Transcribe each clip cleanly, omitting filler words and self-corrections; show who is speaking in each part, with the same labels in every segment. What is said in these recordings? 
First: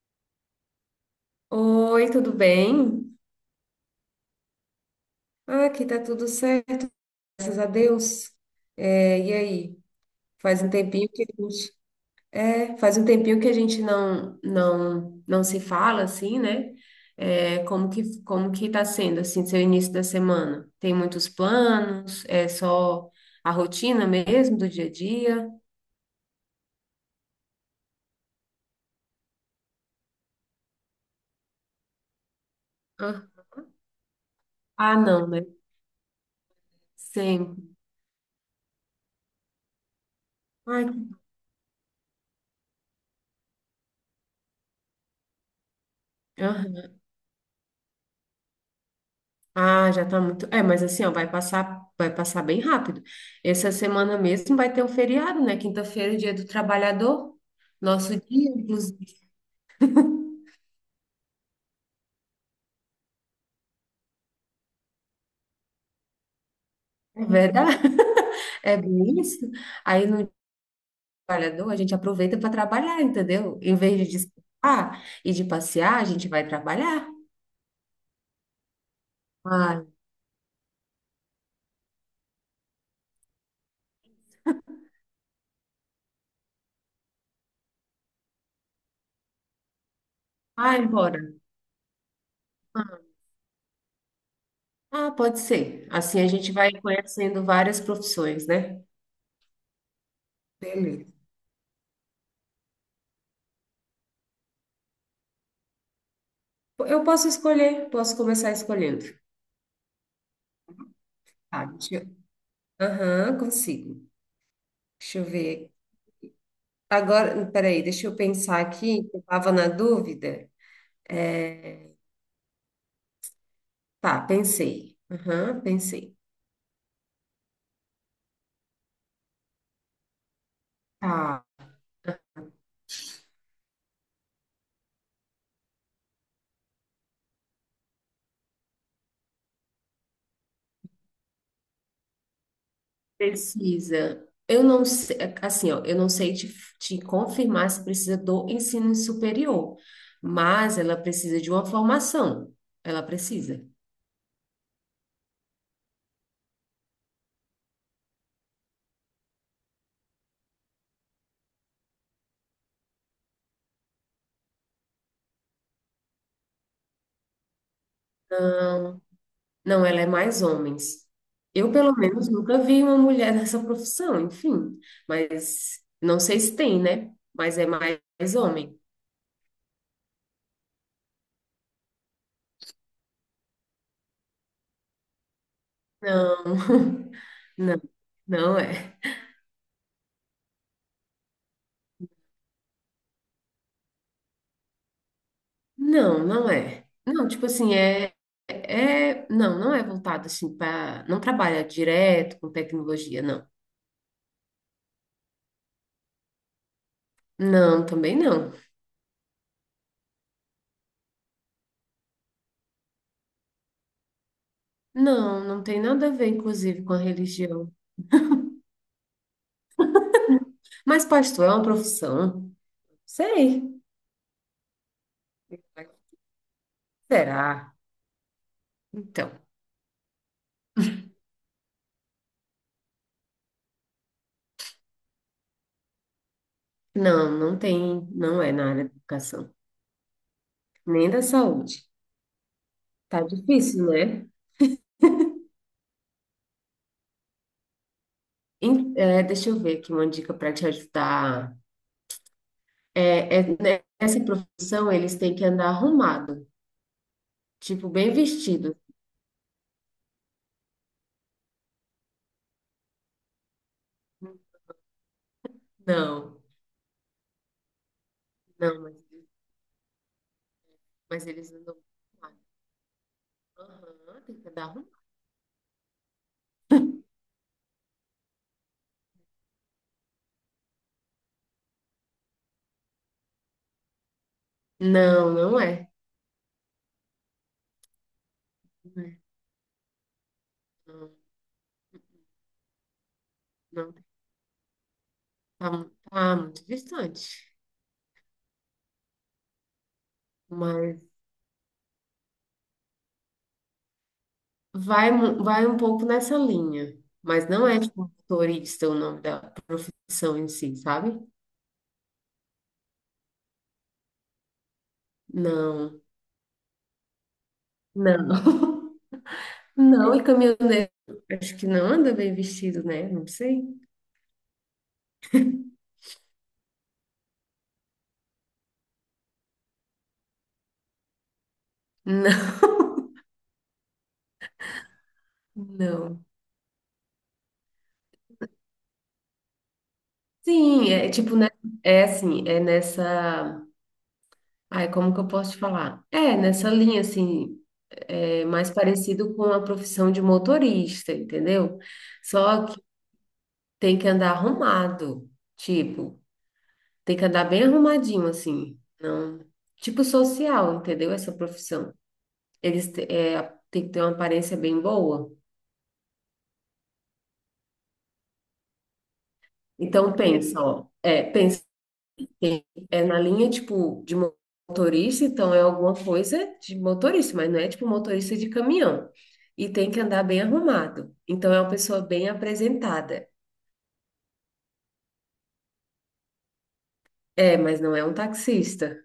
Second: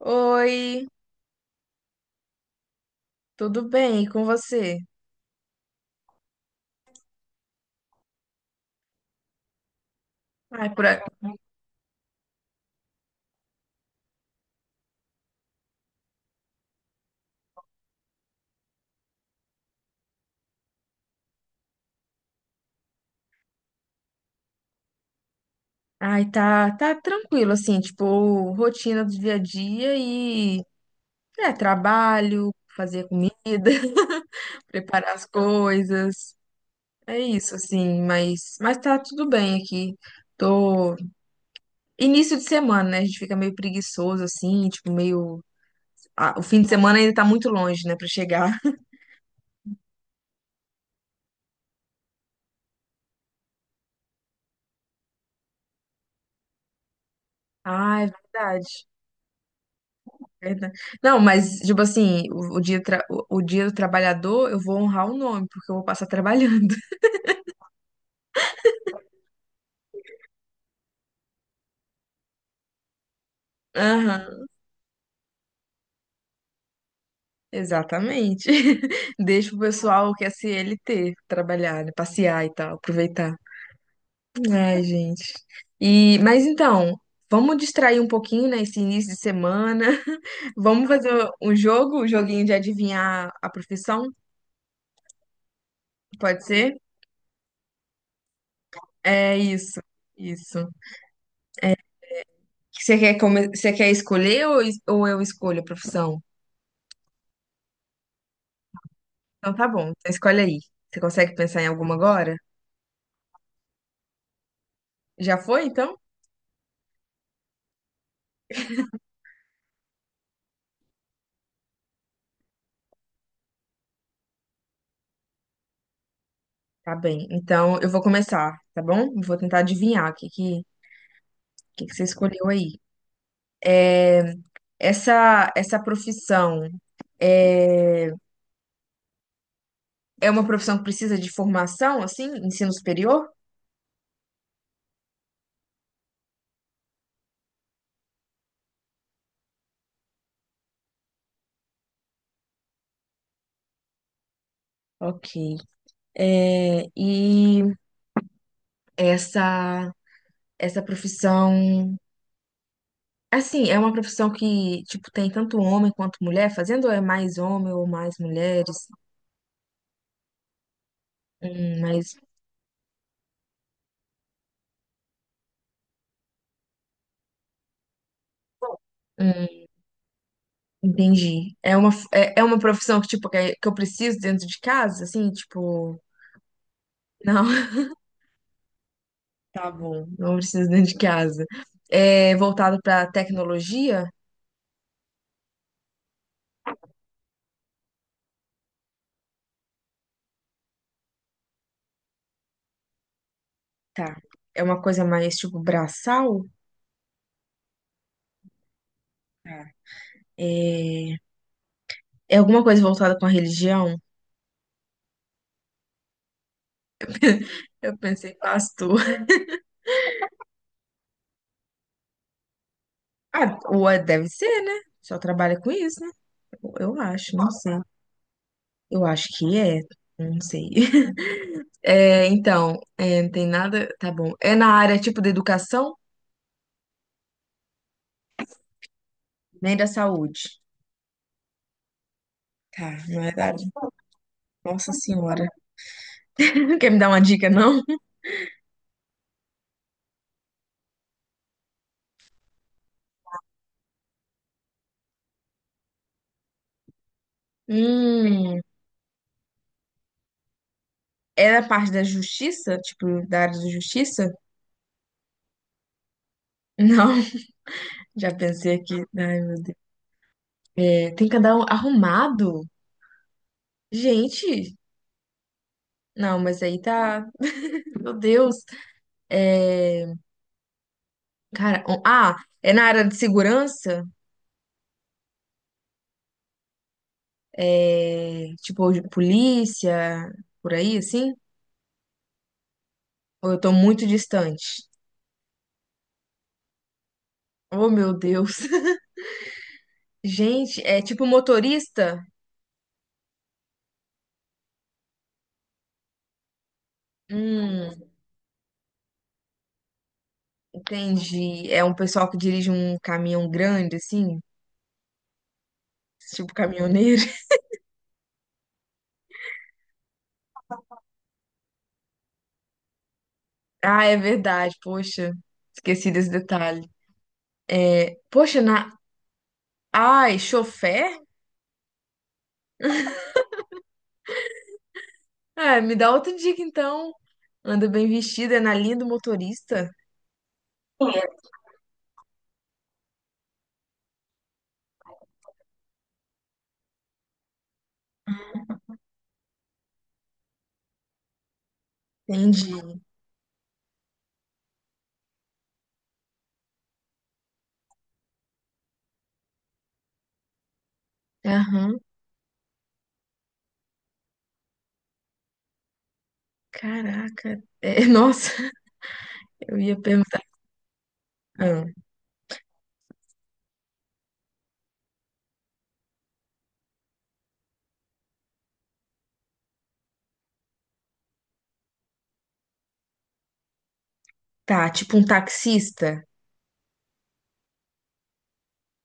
Speaker 1: Oi,
Speaker 2: Oi, tudo bem?
Speaker 1: tudo bem? E com você?
Speaker 2: Ah, aqui tá tudo certo, graças a Deus. E aí? Faz
Speaker 1: Ai,
Speaker 2: um
Speaker 1: por a-
Speaker 2: tempinho que a gente, Faz um tempinho que a gente não se fala assim, né? Como que tá sendo assim, seu início da semana? Tem muitos planos? É só a rotina mesmo do dia a dia?
Speaker 1: Ai, tá tranquilo, assim, tipo, rotina do dia a dia e trabalho, fazer comida,
Speaker 2: Ah, ah,
Speaker 1: preparar as
Speaker 2: não, né?
Speaker 1: coisas. É isso,
Speaker 2: Sempre.
Speaker 1: assim, mas tá tudo bem aqui.
Speaker 2: Ai,
Speaker 1: Tô. Início de semana, né? A gente fica meio preguiçoso, assim, tipo, meio. Ah, o fim de
Speaker 2: aham.
Speaker 1: semana ainda tá muito longe, né, pra chegar.
Speaker 2: Ah, já tá muito. Mas assim, ó, vai passar bem rápido. Essa semana mesmo vai ter um feriado, né? Quinta-feira, é dia do trabalhador.
Speaker 1: Ah, é
Speaker 2: Nosso dia,
Speaker 1: verdade.
Speaker 2: inclusive.
Speaker 1: Verdade. Não, mas, tipo assim, o dia, o dia do trabalhador, eu vou honrar o nome, porque eu vou passar trabalhando.
Speaker 2: É verdade? É bem isso. Aí no trabalhador a gente aproveita para trabalhar, entendeu? Em vez de
Speaker 1: Aham,
Speaker 2: descansar e de passear, a gente vai trabalhar.
Speaker 1: exatamente. Deixa o
Speaker 2: Ah,
Speaker 1: pessoal que é CLT trabalhar, né, passear e tal, aproveitar. Ai, gente. E, mas então, vamos distrair um pouquinho, né, esse início de semana.
Speaker 2: vai
Speaker 1: Vamos fazer
Speaker 2: embora.
Speaker 1: um jogo, um joguinho de adivinhar a profissão?
Speaker 2: Ah, pode ser. Assim a
Speaker 1: Pode
Speaker 2: gente vai
Speaker 1: ser?
Speaker 2: conhecendo várias profissões, né?
Speaker 1: É isso, isso.
Speaker 2: Beleza.
Speaker 1: Você quer, Você quer escolher ou, ou eu escolho a profissão?
Speaker 2: Eu posso escolher, posso começar escolhendo.
Speaker 1: Então tá bom, então escolhe aí. Você consegue pensar
Speaker 2: Tá,
Speaker 1: em alguma
Speaker 2: deixa eu-
Speaker 1: agora?
Speaker 2: Aham, consigo. Deixa eu
Speaker 1: Já foi,
Speaker 2: ver.
Speaker 1: então?
Speaker 2: Agora, peraí, deixa eu pensar aqui, que eu estava na dúvida. É, Tá, pensei. Aham, pensei.
Speaker 1: Tá bem, então eu vou começar, tá bom? Eu vou tentar adivinhar o
Speaker 2: Tá,
Speaker 1: que que você escolheu aí. Essa profissão é, é uma profissão que precisa de formação, assim, ensino superior?
Speaker 2: precisa. Eu não sei, assim, ó, eu não sei te, te confirmar se precisa do ensino superior, mas ela precisa de uma formação. Ela precisa.
Speaker 1: Ok. É, e essa, essa profissão, assim, é uma profissão que, tipo, tem tanto homem quanto mulher fazendo, ou é mais homem ou mais mulheres?
Speaker 2: Não, não, ela é mais homens. Eu, pelo
Speaker 1: Mais.
Speaker 2: menos, nunca vi uma mulher nessa profissão, enfim. Mas não sei se tem, né? Mas é mais homem.
Speaker 1: Hum. Entendi. É uma profissão que, tipo, que eu preciso dentro de casa, assim, tipo,
Speaker 2: Não,
Speaker 1: não,
Speaker 2: não, não é.
Speaker 1: tá bom, não preciso dentro de casa. É voltado pra tecnologia?
Speaker 2: Não, não é. Não, tipo assim, é, é, não, não é voltado assim para, não trabalha direto com tecnologia, não.
Speaker 1: Tá. É uma coisa mais, tipo, braçal?
Speaker 2: Não, também não.
Speaker 1: Tá. É, é alguma coisa voltada com a religião?
Speaker 2: Não, não tem nada a ver, inclusive, com a religião.
Speaker 1: Eu pensei, pastor.
Speaker 2: Mas pastor é uma profissão?
Speaker 1: Ah,
Speaker 2: Sei.
Speaker 1: deve ser, né? Só trabalha com isso, né? Eu acho, não
Speaker 2: Será?
Speaker 1: sei. Eu acho
Speaker 2: Então,
Speaker 1: que é, não sei. É, então, é, não tem nada, tá bom. É na área, tipo, da educação?
Speaker 2: não, não tem, não é na área da educação,
Speaker 1: Nem da saúde.
Speaker 2: nem da saúde.
Speaker 1: Tá, não
Speaker 2: Tá
Speaker 1: é verdade.
Speaker 2: difícil, né?
Speaker 1: Nossa Senhora. Quer me dar uma dica, não?
Speaker 2: Deixa eu ver aqui uma dica para te ajudar. Né, nessa profissão, eles têm que andar arrumado, tipo, bem
Speaker 1: Hum,
Speaker 2: vestido.
Speaker 1: é da parte da justiça? Tipo, da área da justiça?
Speaker 2: Não,
Speaker 1: Não, já pensei
Speaker 2: não,
Speaker 1: aqui. Ai, meu Deus. É, tem
Speaker 2: mas
Speaker 1: que
Speaker 2: eles
Speaker 1: andar
Speaker 2: andam arrumados.
Speaker 1: arrumado?
Speaker 2: Aham, tem que andar
Speaker 1: Gente,
Speaker 2: arrumado.
Speaker 1: não, mas aí tá. Meu Deus. É, cara, ah, é na área de segurança?
Speaker 2: Não, não é.
Speaker 1: É, tipo, de
Speaker 2: Não, é,
Speaker 1: polícia, por aí,
Speaker 2: não,
Speaker 1: assim? Ou eu tô
Speaker 2: não,
Speaker 1: muito distante?
Speaker 2: tá muito distante.
Speaker 1: Oh, meu Deus. Gente,
Speaker 2: Mas
Speaker 1: é tipo motorista?
Speaker 2: vai um pouco nessa linha. Mas não é,
Speaker 1: Hum,
Speaker 2: tipo, motorista o nome da profissão em si, sabe?
Speaker 1: entendi. É um pessoal que dirige um caminhão grande, assim,
Speaker 2: Não,
Speaker 1: tipo caminhoneiro.
Speaker 2: não. Não, e caminhoneiro, acho que não anda bem vestido, né? Não sei.
Speaker 1: Ah, é verdade, poxa, esqueci desse detalhe. É, poxa, na. Ai, chofer?
Speaker 2: Não,
Speaker 1: Ah, me dá
Speaker 2: não.
Speaker 1: outra dica então. Anda bem vestida, é na linha do motorista?
Speaker 2: Sim, é tipo, né? É assim, é nessa. Ai, como que eu posso te falar? É, nessa linha, assim, é mais parecido com a profissão de motorista, entendeu? Só que
Speaker 1: Entendi.
Speaker 2: tem que andar arrumado, tipo, tem que andar bem arrumadinho, assim, não. Tipo social, entendeu? Essa profissão.
Speaker 1: Aham.
Speaker 2: Eles te- é, tem que ter uma aparência bem boa.
Speaker 1: Caraca. É, nossa, eu ia
Speaker 2: Então,
Speaker 1: perguntar.
Speaker 2: pensa, ó, é, pensa.
Speaker 1: Ah,
Speaker 2: Sim. É na linha, tipo, de motorista, então é alguma coisa de motorista, mas não é tipo motorista de caminhão. E tem que andar bem arrumado. Então é uma pessoa bem apresentada.
Speaker 1: tá, tipo um taxista?
Speaker 2: É, mas não é um taxista.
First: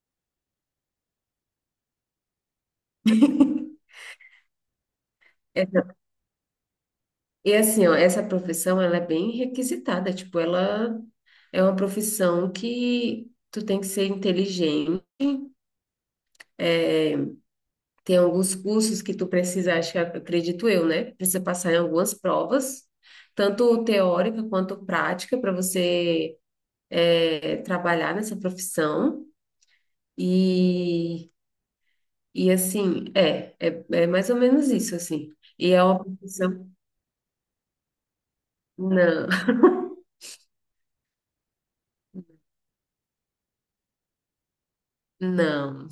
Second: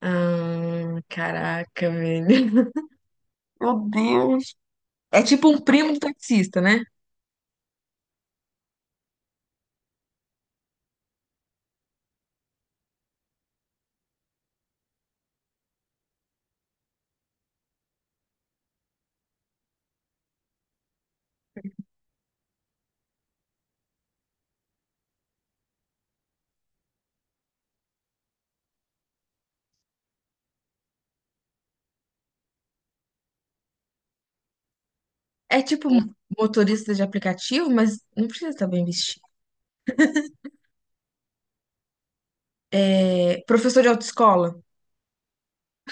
Speaker 1: Ah, caraca, velho. Meu Deus. É tipo um
Speaker 2: É, não.
Speaker 1: primo do taxista, né?
Speaker 2: E assim, ó, essa profissão, ela é bem requisitada, tipo, ela é uma profissão que tu tem que ser inteligente. Tem alguns cursos que tu precisa, acho que acredito eu, né? Precisa passar em algumas provas, tanto teórica quanto prática, para você trabalhar nessa profissão. E, é mais ou menos isso, assim.
Speaker 1: É
Speaker 2: E é
Speaker 1: tipo
Speaker 2: uma profissão.
Speaker 1: motorista de aplicativo, mas não precisa estar bem vestido.
Speaker 2: Não,
Speaker 1: É, professor de autoescola.
Speaker 2: não.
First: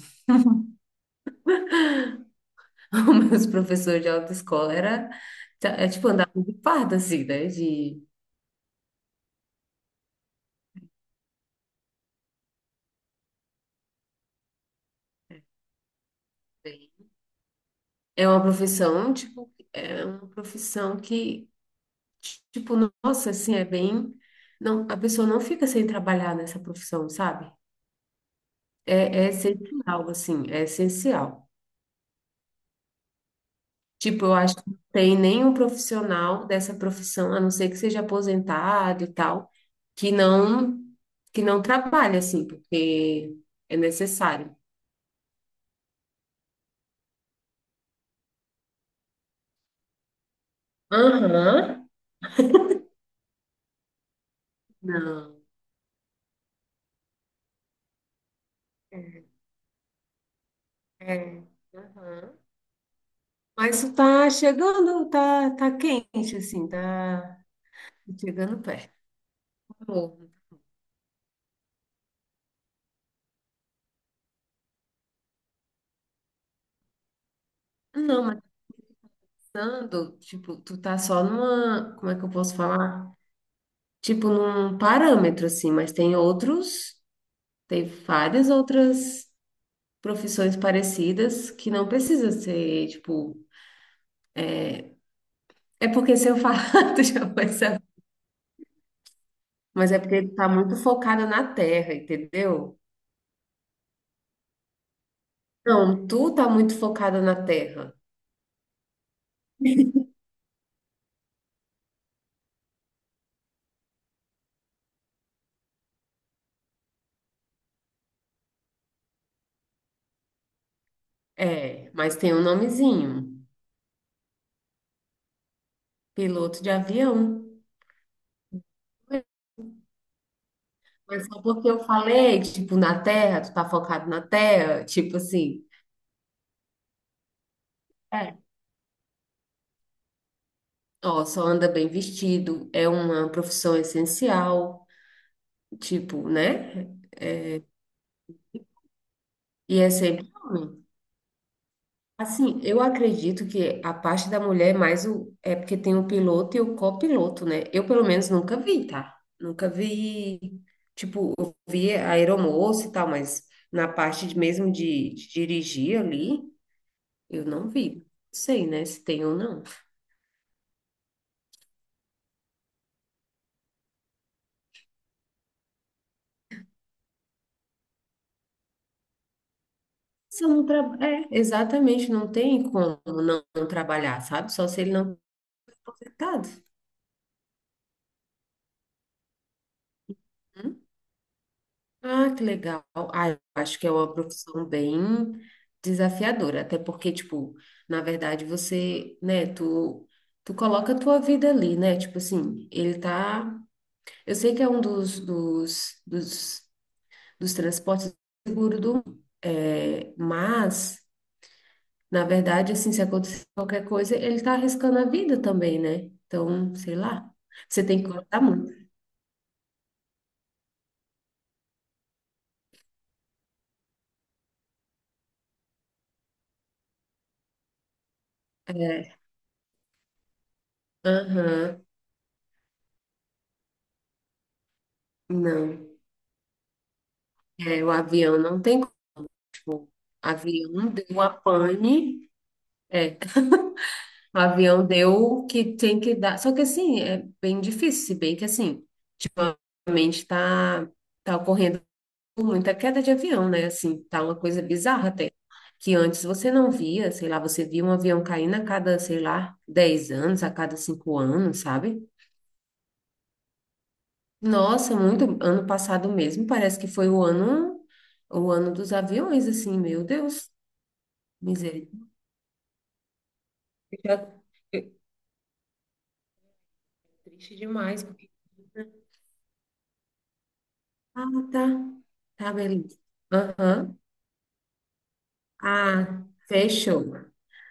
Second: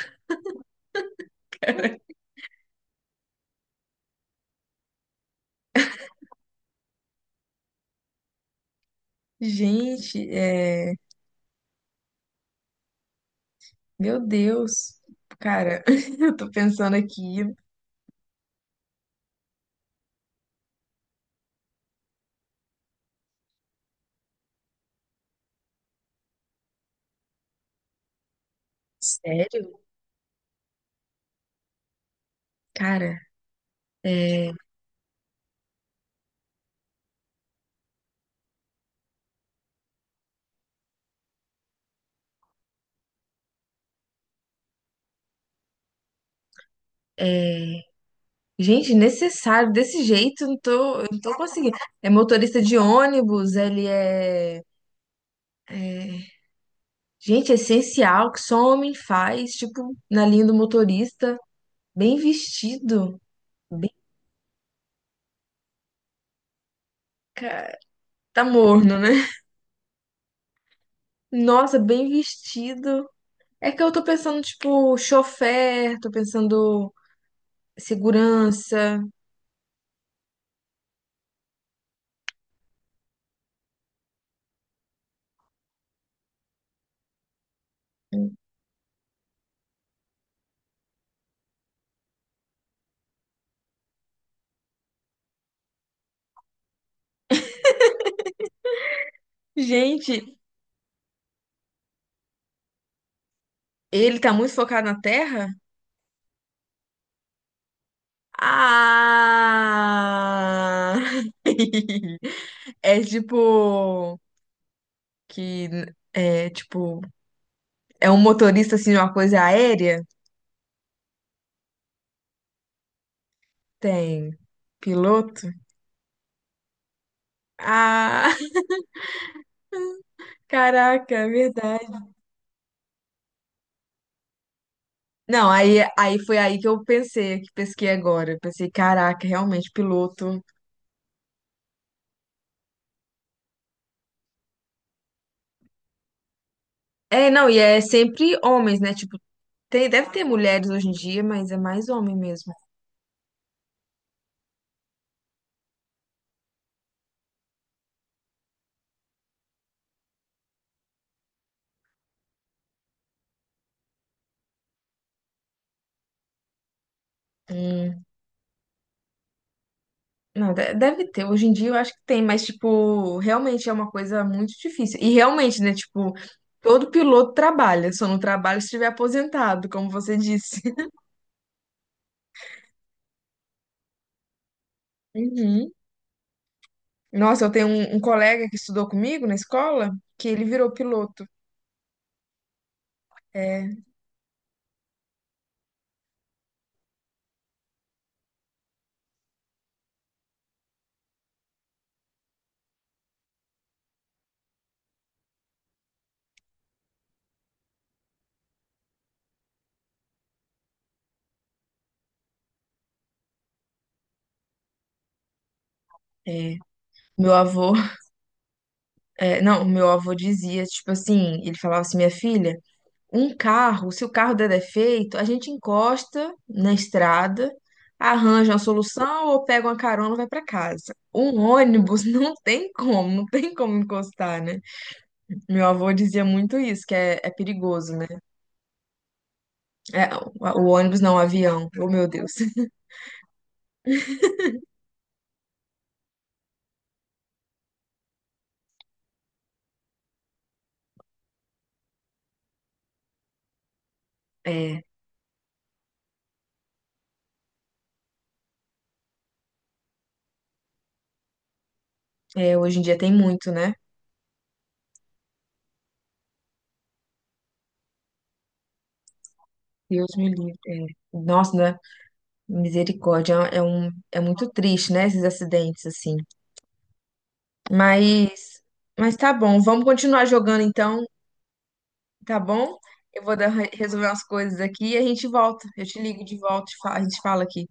Speaker 2: Os meus professores de autoescola era, tá, é tipo andar de farda, assim, né? De,
Speaker 1: Gente, é, meu Deus. Cara, eu tô pensando aqui.
Speaker 2: é uma profissão, tipo, é uma profissão que tipo, nossa, assim, é bem. Não, a pessoa não fica sem trabalhar nessa profissão, sabe? É, é
Speaker 1: Sério?
Speaker 2: essencial, assim, é essencial.
Speaker 1: Cara,
Speaker 2: Tipo, eu
Speaker 1: é,
Speaker 2: acho que não tem nenhum profissional dessa profissão, a não ser que seja aposentado e tal, que não que não trabalhe, assim, porque é necessário.
Speaker 1: é, gente, necessário. Desse jeito, eu não tô conseguindo.
Speaker 2: Aham.
Speaker 1: É motorista de ônibus,
Speaker 2: Não.
Speaker 1: é, gente, é essencial que só homem
Speaker 2: É,
Speaker 1: faz, tipo, na linha do motorista,
Speaker 2: é.
Speaker 1: bem
Speaker 2: Aham.
Speaker 1: vestido.
Speaker 2: Mas
Speaker 1: Bem,
Speaker 2: tu tá chegando, tá, tá quente, assim, tá
Speaker 1: cara, tá
Speaker 2: chegando perto.
Speaker 1: morno, né? Nossa, bem vestido. É que eu tô pensando, tipo, chofer, tô pensando
Speaker 2: Não, mas
Speaker 1: segurança.
Speaker 2: pensando, tipo, tu tá só numa, como é que eu posso falar? Tipo, num parâmetro, assim, mas tem outros, tem várias outras profissões parecidas que não precisa ser, tipo, é porque se eu falar, tu já vai saber. Mas é porque
Speaker 1: Gente,
Speaker 2: tu tá muito focada na terra, entendeu?
Speaker 1: ele tá muito focado na terra?
Speaker 2: Não, tu tá muito focada na terra.
Speaker 1: Ah! É tipo que é tipo é um motorista assim de uma coisa aérea?
Speaker 2: É, mas tem um nomezinho,
Speaker 1: Tem piloto?
Speaker 2: piloto de avião.
Speaker 1: Ah, caraca,
Speaker 2: Mas
Speaker 1: é
Speaker 2: só porque eu
Speaker 1: verdade.
Speaker 2: falei, tipo, na terra, tu tá focado na terra, tipo
Speaker 1: Não,
Speaker 2: assim.
Speaker 1: aí foi aí que eu pensei, que pesquei agora.
Speaker 2: É,
Speaker 1: Eu pensei, caraca, realmente, piloto.
Speaker 2: ó, só anda bem vestido, é uma profissão essencial, tipo, né?
Speaker 1: É, não, e é sempre homens, né? Tipo,
Speaker 2: E
Speaker 1: tem,
Speaker 2: é
Speaker 1: deve ter
Speaker 2: sempre
Speaker 1: mulheres
Speaker 2: homem.
Speaker 1: hoje em dia, mas é mais homem mesmo.
Speaker 2: Assim, eu acredito que a parte da mulher é mais o. É porque tem o piloto e o copiloto, né? Eu, pelo menos, nunca vi, tá? Nunca vi. Tipo, eu vi a aeromoça e tal, mas mesmo de dirigir ali, eu não vi.
Speaker 1: Hum,
Speaker 2: Não sei, né, se tem ou não.
Speaker 1: não, deve ter. Hoje em dia eu acho que tem, mas, tipo, realmente é uma coisa muito difícil. E realmente, né? Tipo, todo piloto trabalha, só não trabalha se estiver aposentado, como você
Speaker 2: Se eu
Speaker 1: disse.
Speaker 2: não tra... É, exatamente, não tem como não trabalhar, sabe? Só se ele não
Speaker 1: Uhum.
Speaker 2: for contratado.
Speaker 1: Nossa, eu tenho um colega que estudou comigo na escola, que ele virou piloto.
Speaker 2: Ah, que legal. Ah, eu acho
Speaker 1: É,
Speaker 2: que é uma profissão bem desafiadora, até porque, tipo, na verdade você, né, tu, tu coloca a tua vida ali, né? Tipo assim, ele tá. Eu sei que é um dos transportes seguros do mundo, é, mas, na verdade, assim, se acontecer qualquer coisa, ele tá arriscando a vida também, né?
Speaker 1: é.
Speaker 2: Então, sei lá,
Speaker 1: Meu avô.
Speaker 2: você tem que cortar muito.
Speaker 1: É, não, o meu avô dizia, tipo assim, ele falava assim, minha filha, um carro, se o carro der defeito, a gente encosta na estrada, arranja uma
Speaker 2: É,
Speaker 1: solução ou pega uma carona e vai pra casa. Um
Speaker 2: aham,
Speaker 1: ônibus não tem como encostar, né? Meu
Speaker 2: não.
Speaker 1: avô dizia muito isso, que é
Speaker 2: É, o
Speaker 1: perigoso, né?
Speaker 2: avião não tem. O
Speaker 1: É, o
Speaker 2: avião
Speaker 1: ônibus não, o
Speaker 2: deu a
Speaker 1: avião. Oh, meu
Speaker 2: pane.
Speaker 1: Deus.
Speaker 2: É, o avião deu o que tem que dar. Só que assim, é bem difícil, se bem que assim, ultimamente está tá tá ocorrendo muita queda de avião, né? Assim, tá uma coisa
Speaker 1: É,
Speaker 2: bizarra até. Que antes você não via, sei lá, você via um avião caindo a cada, sei lá, 10 anos, a cada 5 anos, sabe?
Speaker 1: hoje em dia tem muito, né?
Speaker 2: Nossa, muito. Ano passado mesmo, parece que foi o ano dos aviões, assim, meu
Speaker 1: Deus me
Speaker 2: Deus,
Speaker 1: livre. É. Nossa, né? Misericórdia, é
Speaker 2: misericórdia.
Speaker 1: muito triste, né? Esses acidentes assim.
Speaker 2: Triste demais.
Speaker 1: Mas, mas tá bom, vamos continuar jogando então,
Speaker 2: Ah, tá.
Speaker 1: tá
Speaker 2: Tá,
Speaker 1: bom?
Speaker 2: beleza.
Speaker 1: Eu vou dar-
Speaker 2: Aham.
Speaker 1: resolver umas coisas aqui e a gente volta. Eu te ligo
Speaker 2: Ah,
Speaker 1: de volta, e a
Speaker 2: fechou.
Speaker 1: gente fala aqui.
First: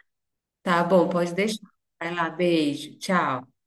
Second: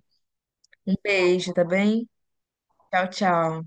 Speaker 2: Tá
Speaker 1: Um
Speaker 2: bom, pode
Speaker 1: beijo, tá
Speaker 2: deixar.
Speaker 1: bem?
Speaker 2: Vai lá, beijo.
Speaker 1: Tchau,
Speaker 2: Tchau.
Speaker 1: tchau.